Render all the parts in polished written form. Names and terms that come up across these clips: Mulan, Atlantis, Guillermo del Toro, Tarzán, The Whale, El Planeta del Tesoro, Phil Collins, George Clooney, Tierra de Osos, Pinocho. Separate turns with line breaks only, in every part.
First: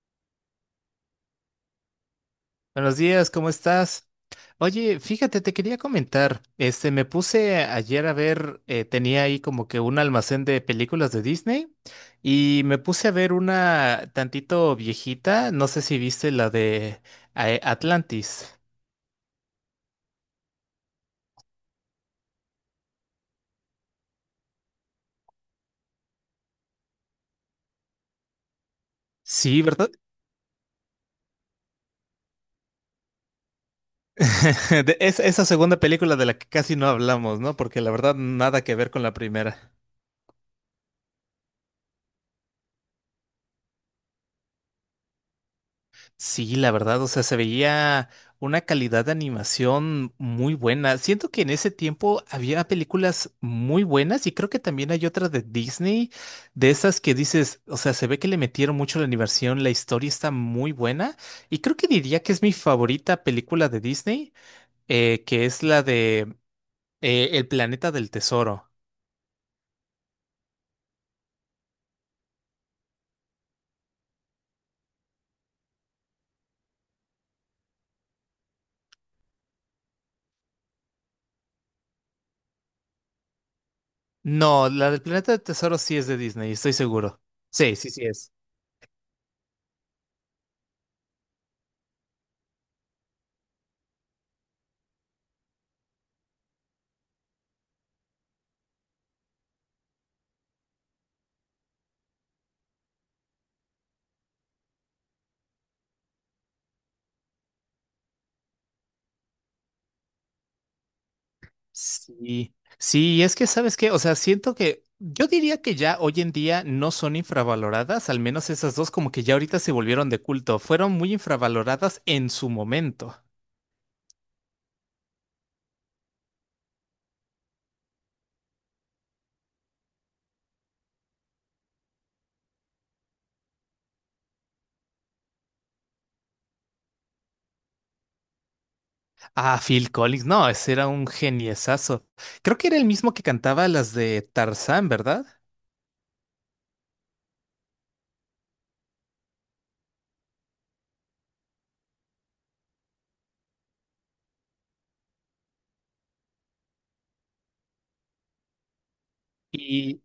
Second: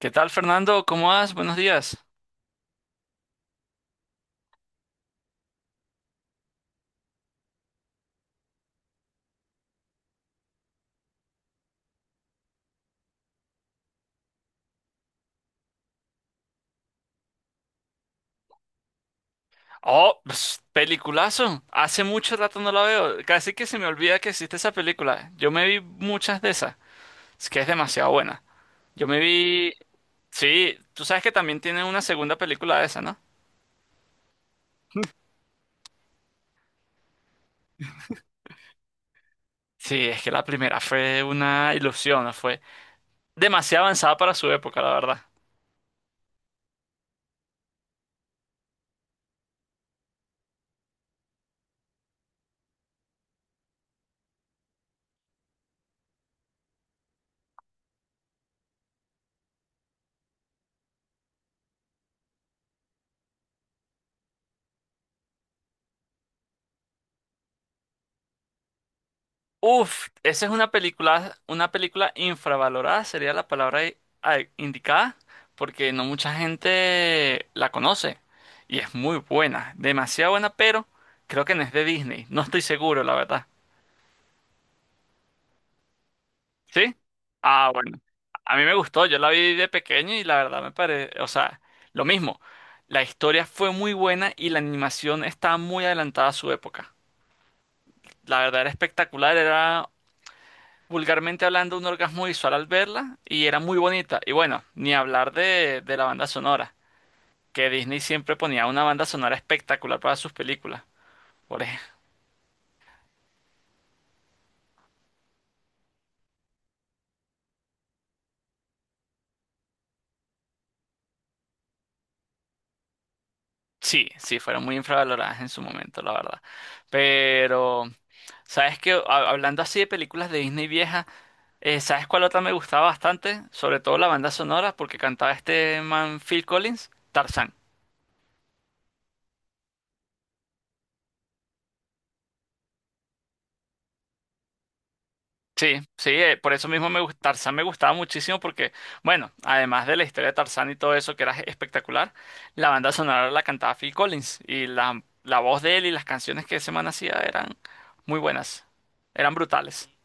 ¿Qué tal, Fernando? ¿Cómo vas? Buenos días.
Buenos días, ¿cómo estás? Oye, fíjate, te quería comentar, este, me puse ayer a ver, tenía ahí como que un almacén de películas de Disney y me puse a ver una tantito viejita, no sé si viste la de Atlantis.
Oh, ps, peliculazo. Hace mucho rato no la veo. Casi que se me olvida que existe esa película. Yo me vi muchas de esas. Es que es demasiado buena. Yo me
Sí,
vi...
¿verdad?
Sí, tú sabes que también tiene una segunda película de esa, ¿no?
Esa segunda película de la que casi no hablamos, ¿no? Porque la verdad nada que ver con la primera.
Sí, es que la primera fue una ilusión, ¿no? Fue demasiado avanzada para su época, la verdad.
Sí, la verdad, o sea, se veía una calidad de animación muy buena. Siento que en ese tiempo había películas muy buenas y creo que también hay otra de Disney, de esas que dices, o sea, se ve que le metieron mucho la animación, la historia está muy buena y creo que diría que es mi favorita película de Disney, que es la de El Planeta del Tesoro.
Uf, esa es una película infravalorada, sería la palabra indicada, porque no mucha gente la conoce y es muy buena, demasiado buena, pero creo que no es de Disney, no estoy seguro, la verdad.
No, la del Planeta del Tesoro sí es de Disney, estoy
¿Sí?
seguro.
Ah,
Sí, sí,
bueno.
sí es.
A mí me gustó, yo la vi de pequeño y la verdad me parece, o sea, lo mismo. La historia fue muy buena y la animación estaba muy adelantada a su época. La verdad era espectacular, era vulgarmente hablando, un orgasmo visual al verla y era muy bonita. Y bueno, ni hablar de la banda sonora, que Disney siempre ponía una banda sonora espectacular para sus películas. Por ej-
Sí, sí, y es que sabes qué, o sea, siento que yo diría que ya hoy en día no son infravaloradas, al menos esas dos como que ya ahorita se volvieron de culto, fueron muy infravaloradas en su momento.
Sí, sí, fueron muy infravaloradas en su momento, la verdad. Pero, ¿sabes qué? Hablando así de películas de Disney vieja, ¿sabes cuál otra me gustaba bastante? Sobre todo la banda sonora, porque cantaba este man Phil Collins, Tarzán.
Ah, Phil Collins, no, ese era un geniesazo. Creo que era el mismo que cantaba las de Tarzán, ¿verdad?
Sí, sí, por eso mismo Tarzán me gustaba muchísimo porque, bueno, además de la historia de Tarzán y todo eso que era espectacular, la banda sonora la cantaba Phil Collins y la voz de él y las canciones que ese man hacía eran muy buenas, eran brutales.
Y,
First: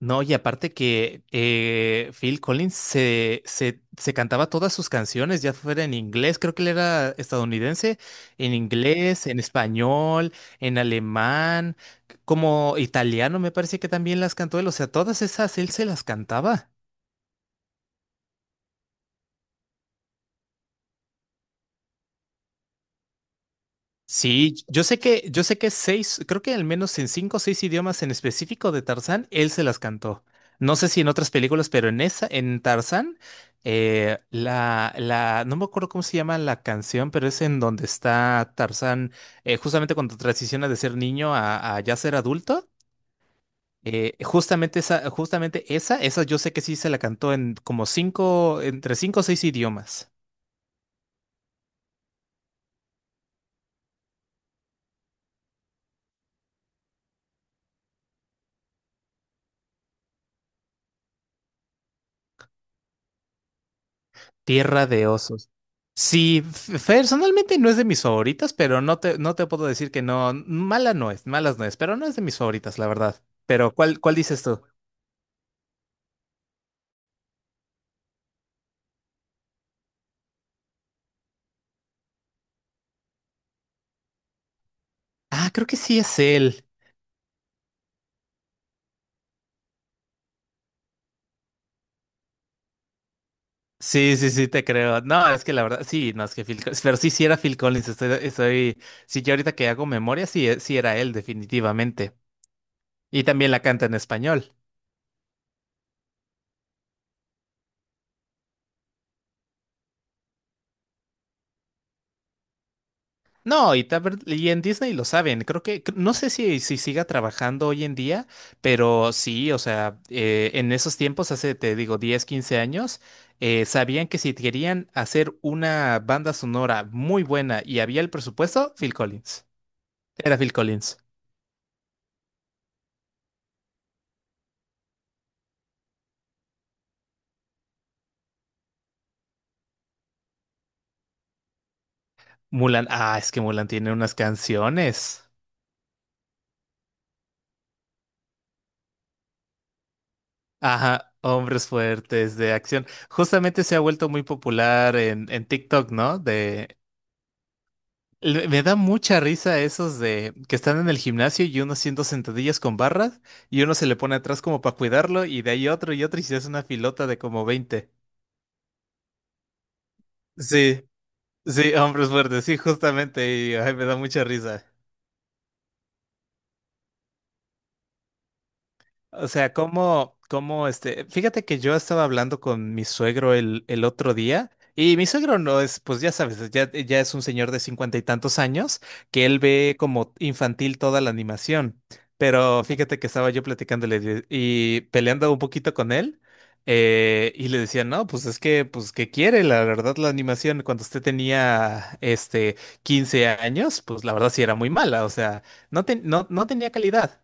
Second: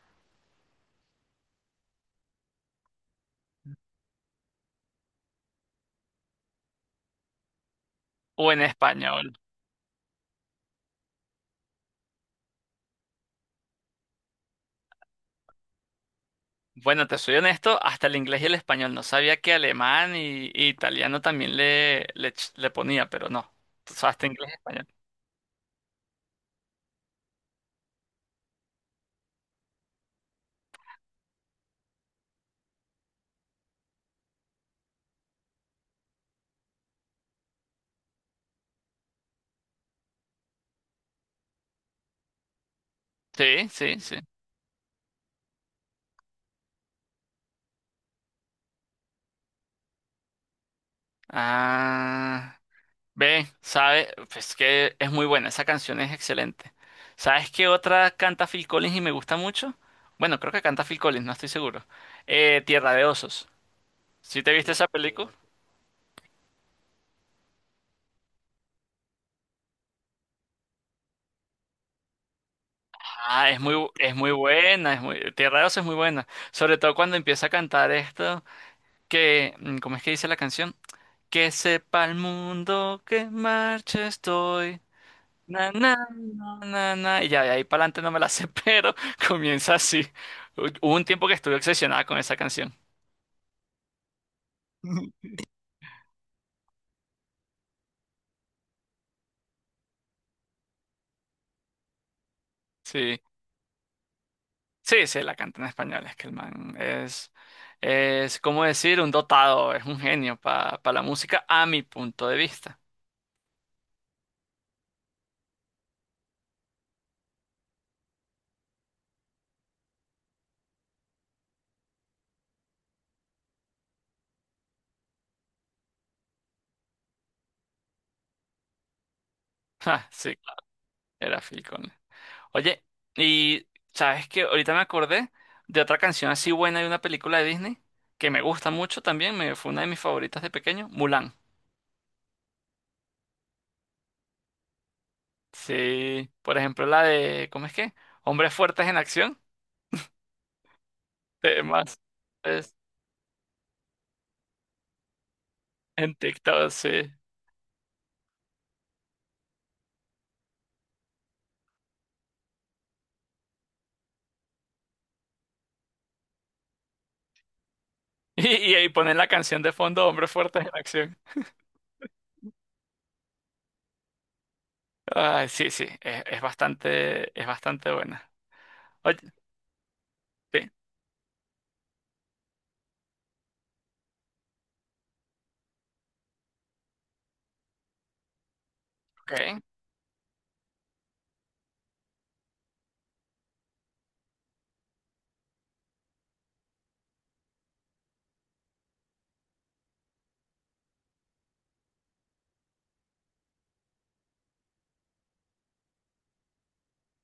No, y aparte que Phil Collins se cantaba todas sus canciones, ya fuera en inglés, creo que él era estadounidense,
O
en
en
inglés, en
español.
español, en alemán, como italiano me parece que también las cantó él, o sea, todas esas él se las cantaba.
Bueno, te soy honesto, hasta el inglés y el español. No sabía que alemán y italiano también le ponía, pero no. O sea, hasta inglés y
Sí, yo
español.
sé que, yo sé que seis, creo que al menos en cinco o seis idiomas en específico de Tarzán, él se las cantó. No sé si en otras películas, pero en esa, en Tarzán, no me acuerdo cómo se llama la canción, pero es en donde está Tarzán, justamente cuando transiciona de ser niño a ya ser adulto.
Sí, sí, sí.
Esa yo sé que sí se la cantó en como cinco, entre cinco o seis idiomas.
Ah. Ve, sabe, pues que es muy buena, esa canción es excelente. ¿Sabes qué otra canta Phil Collins y me gusta mucho? Bueno, creo que canta Phil Collins, no estoy seguro. Tierra de Osos. ¿Sí te viste esa
Tierra de
película? No.
Osos. Sí, personalmente no es de mis favoritas, pero no te, no te puedo decir que no. Mala no es, malas no es, pero no es de mis favoritas, la verdad.
Ah, es muy,
Pero, ¿cuál,
es
cuál
muy
dices tú?
buena, es muy, Tierra de Osos es muy buena. Sobre todo cuando empieza a cantar esto, que, ¿cómo es que dice la canción? Que sepa el mundo que en marcha estoy.
Ah, creo
Na,
que
na,
sí es
na,
él.
na, na, y ya de ahí para adelante no me la sé, pero comienza así. Hubo un tiempo que estuve obsesionada con esa canción.
Sí, sí, sí, te creo. No, es que la verdad, sí, no, es que Phil Collins, pero sí, sí era Phil Collins, estoy, sí, yo ahorita que hago memoria, sí, sí era él, definitivamente.
Sí,
Y también la canta en español.
sí, sí, la canta en español. Es que el man es, ¿cómo decir? Un dotado, es un genio para la música, a mi punto de vista.
No, y en Disney lo saben. No sé si, si siga trabajando hoy en día, pero sí, o sea, en esos tiempos, hace, te digo, 10 o 15 años, sabían que si querían hacer una banda sonora muy buena y había el presupuesto, Phil Collins.
Ja, sí,
Era Phil
claro,
Collins.
era Phil Collins. Oye, y sabes que ahorita me acordé de otra canción así buena de una película de Disney que me gusta mucho también, me, fue una de mis favoritas de pequeño, Mulan.
Mulan, ah, es que Mulan tiene unas canciones.
Sí, por ejemplo, la de, ¿cómo es que? Hombres fuertes en acción.
Ajá, hombres
Temas
fuertes de
es
acción. Justamente se ha vuelto muy popular en TikTok,
en
¿no?
TikTok,
de
sí.
Me da mucha risa esos de que están en el gimnasio y uno haciendo sentadillas con barras y uno se le pone atrás como para cuidarlo y de ahí otro y otro y se hace una filota de como 20.
Y ahí ponen la canción de fondo, Hombres fuertes en
Sí,
acción.
sí, hombres fuertes, sí, justamente, y ay, me da mucha risa.
Ay, sí, sí, es bastante buena. Oye,
O sea, como,
sí,
como este, fíjate que yo estaba hablando con mi suegro el otro día y mi suegro no es, pues ya sabes, ya es un señor de 50 y tantos años que él
ok.
ve como infantil toda la animación, pero fíjate que estaba yo y peleando un poquito con él y le decía, no, pues es que, pues que quiere, la verdad la animación cuando usted tenía, este, 15 años, pues la verdad sí era muy mala, o sea, no, no, no tenía calidad.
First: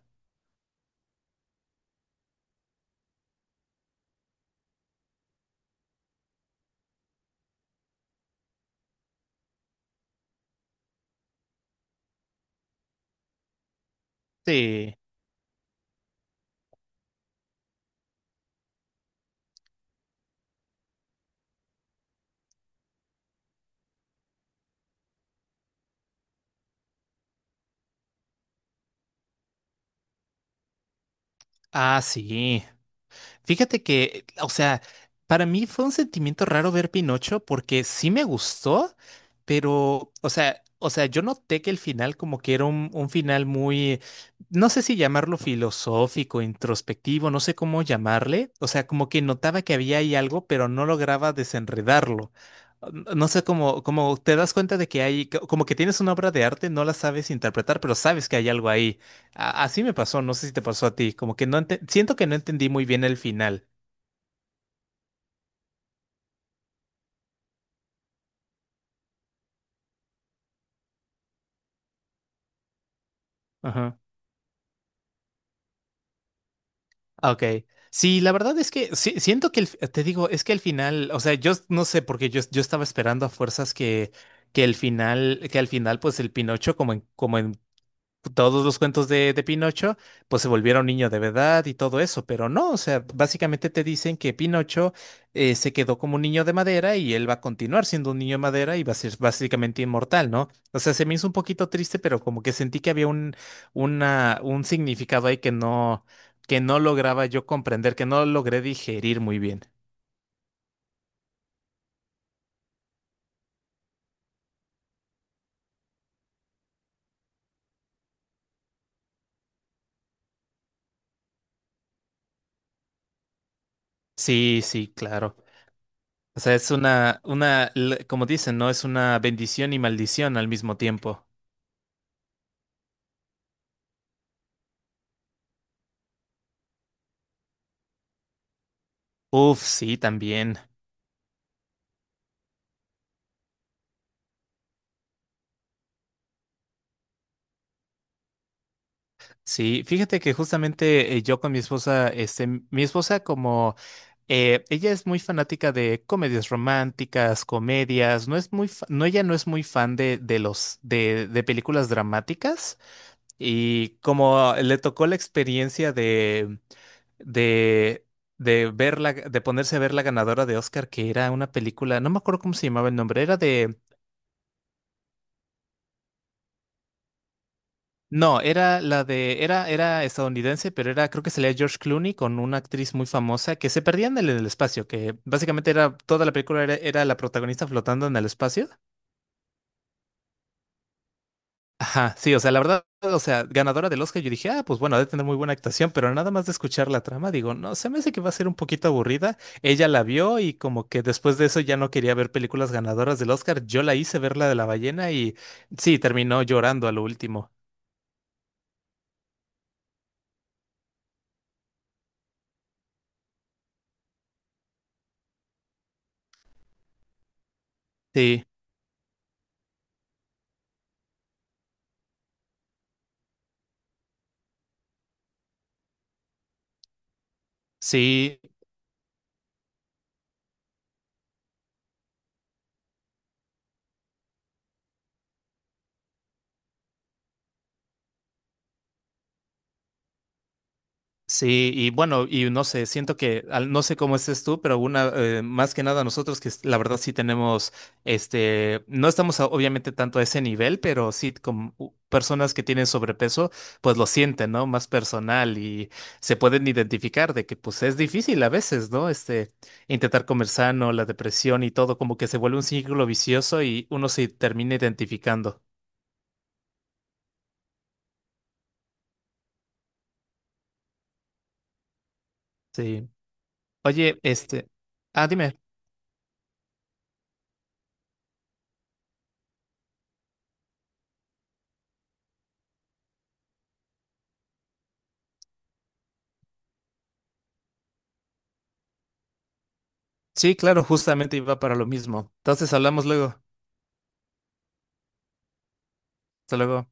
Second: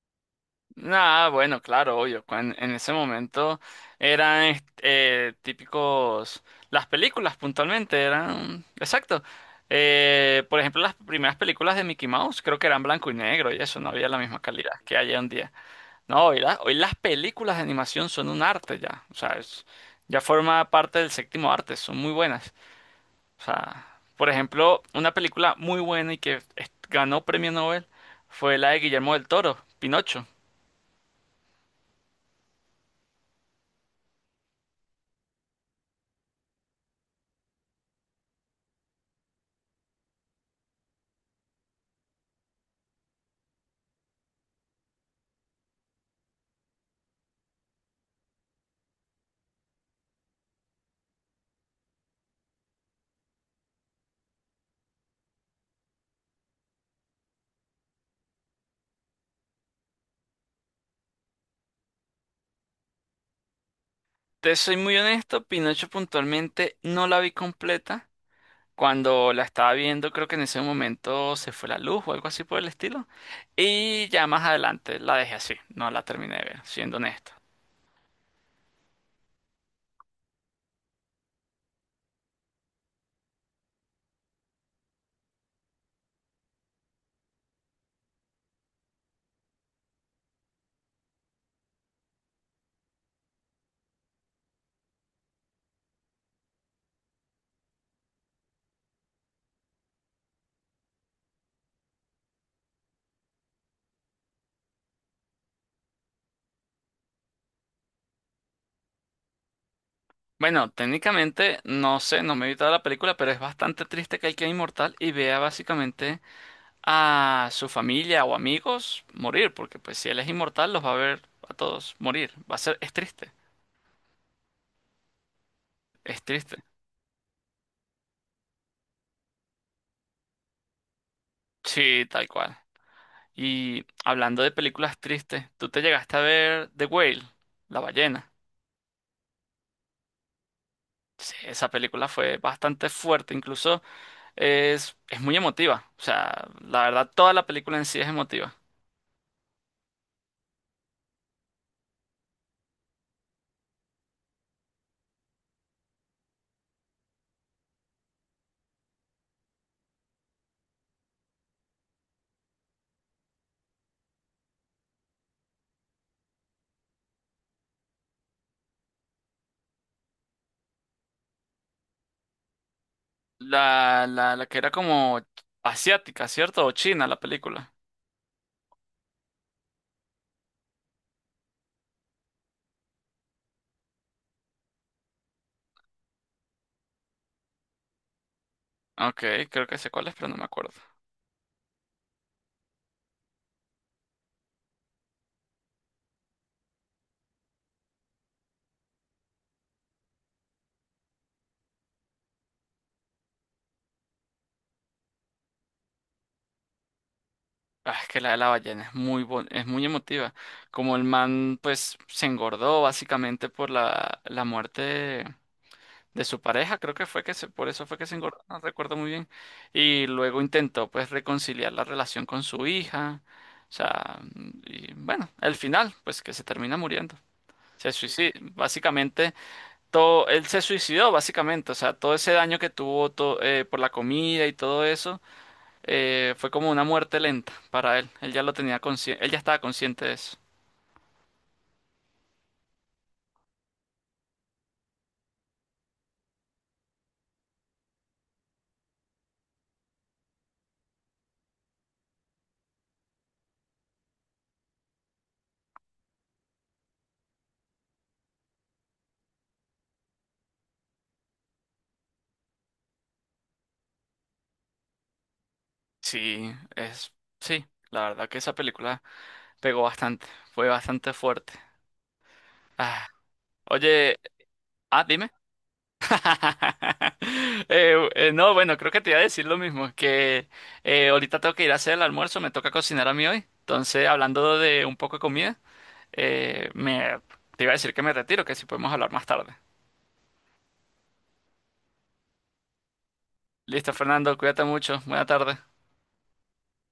Nada, bueno, claro, obvio. En ese momento eran típicos, las películas puntualmente eran, exacto. Por ejemplo, las primeras películas de Mickey Mouse creo que eran blanco y negro y eso no había la misma calidad
Sí.
que hay hoy en día. No, hoy, hoy las películas de animación son un arte ya. O sea, ya forma parte del séptimo arte, son muy buenas. O sea, por ejemplo, una película muy buena y que ganó premio Nobel fue la de Guillermo del Toro, Pinocho.
Ah, sí. Fíjate que, o sea, para mí fue un sentimiento raro ver Pinocho porque sí me gustó, pero, o sea, yo noté que el final como que era un final muy, no sé si llamarlo filosófico, introspectivo, no sé cómo llamarle. O sea, como que notaba que había ahí algo, pero no lograba desenredarlo. No sé cómo, como te das cuenta de que hay, como que tienes una obra de arte, no la sabes interpretar, pero sabes que hay algo ahí. Así me pasó, no sé si te pasó a ti, como que siento que no entendí muy bien el final.
Te soy muy honesto, Pinocho puntualmente no la vi completa. Cuando la estaba viendo, creo que en ese momento se fue la luz o algo así por el estilo.
Ajá.
Y ya más adelante la dejé así, no la terminé de ver, siendo honesto.
Ah, ok. Sí, la verdad es que siento que te digo, es que el final, o sea, no sé, porque yo estaba esperando a fuerzas que el final, que al final, pues el Pinocho, como en todos los cuentos de Pinocho, pues se volvieron niño de verdad y todo eso, pero no, o sea, básicamente te dicen que Pinocho se quedó como un niño de madera y él va a continuar siendo un niño de madera y va a ser básicamente inmortal, ¿no? O sea, se me hizo un poquito triste, pero como que sentí que había un significado ahí que no, lograba yo comprender, que no logré digerir muy bien.
Bueno, técnicamente no sé, no me he evitado la película, pero es bastante triste que él quede inmortal y vea básicamente a su familia o amigos morir, porque pues si él es inmortal los va a ver a todos morir. Va a ser, es triste,
Sí, sí, claro.
es
O sea,
triste.
es una, como dicen, ¿no? Es una bendición y maldición al mismo tiempo.
Sí, tal cual. Y hablando de películas tristes, ¿tú te llegaste a ver The Whale, la ballena?
Uf, sí, también.
Sí, esa película fue bastante fuerte, incluso es muy emotiva. O sea, la verdad, toda la película en sí es emotiva.
Sí, fíjate que justamente yo con mi esposa, este, mi esposa como ella es muy fanática de comedias románticas, comedias, no es muy, no, ella no es muy fan de películas dramáticas y como le tocó la experiencia de, de ver de ponerse a ver la ganadora de Oscar, que era una película, no me acuerdo cómo se llamaba el nombre, era.
La que era como asiática, ¿cierto? O china la película.
No, era la de, era, era estadounidense, pero era, creo que salía George Clooney con una actriz muy famosa que se perdían en el espacio, que básicamente era, toda la película era, era la protagonista flotando en el espacio.
Ok, creo que sé cuál es, pero no me acuerdo.
Ajá, sí, o sea, la verdad, o sea, ganadora del Oscar, yo dije, ah, pues bueno, ha de tener muy buena actuación, pero nada más de escuchar la trama, digo, no, se me hace que va a ser un poquito aburrida. Ella la vio y como que después de eso ya no quería ver películas ganadoras del Oscar, yo la hice ver la de la ballena y sí, terminó llorando a lo último.
Ah, es que la de la ballena es muy es muy emotiva. Como el man, pues, se engordó básicamente por la muerte de su pareja, creo que fue que se, por eso fue que se engordó,
Sí,
no recuerdo muy bien. Y luego intentó, pues, reconciliar la relación con su hija. O sea, y bueno, el final, pues, que se termina muriendo. Se suicida.
sí.
Básicamente. Todo, él se suicidó básicamente, o sea, todo ese daño que tuvo por la comida y todo eso, fue como una muerte lenta para él. Él ya lo tenía consciente, él ya estaba consciente de eso.
Sí, y bueno, y no sé, siento que, no sé cómo estés tú, pero más que nada nosotros que la verdad sí tenemos, este, no estamos obviamente tanto a ese nivel, pero sí como personas que tienen sobrepeso, pues lo sienten, ¿no? Más personal y se pueden identificar de que pues es difícil a veces, ¿no? Este, intentar comer sano, la depresión y todo, como que se vuelve un círculo vicioso y uno se termina identificando.
Sí, es, sí, la verdad que esa película pegó bastante, fue bastante fuerte. Ah,
Sí.
oye,
Oye, este,
ah,
ah,
dime.
dime.
No, bueno, creo que te iba a decir lo mismo, que ahorita tengo que ir a hacer el almuerzo, me toca cocinar a mí hoy. Entonces, hablando de un poco de comida. Me, te iba a decir que me retiro, que si podemos hablar más tarde.
Sí, claro, justamente iba para lo mismo. Entonces hablamos luego.
Listo, Fernando, cuídate mucho. Buena tarde.
Hasta luego.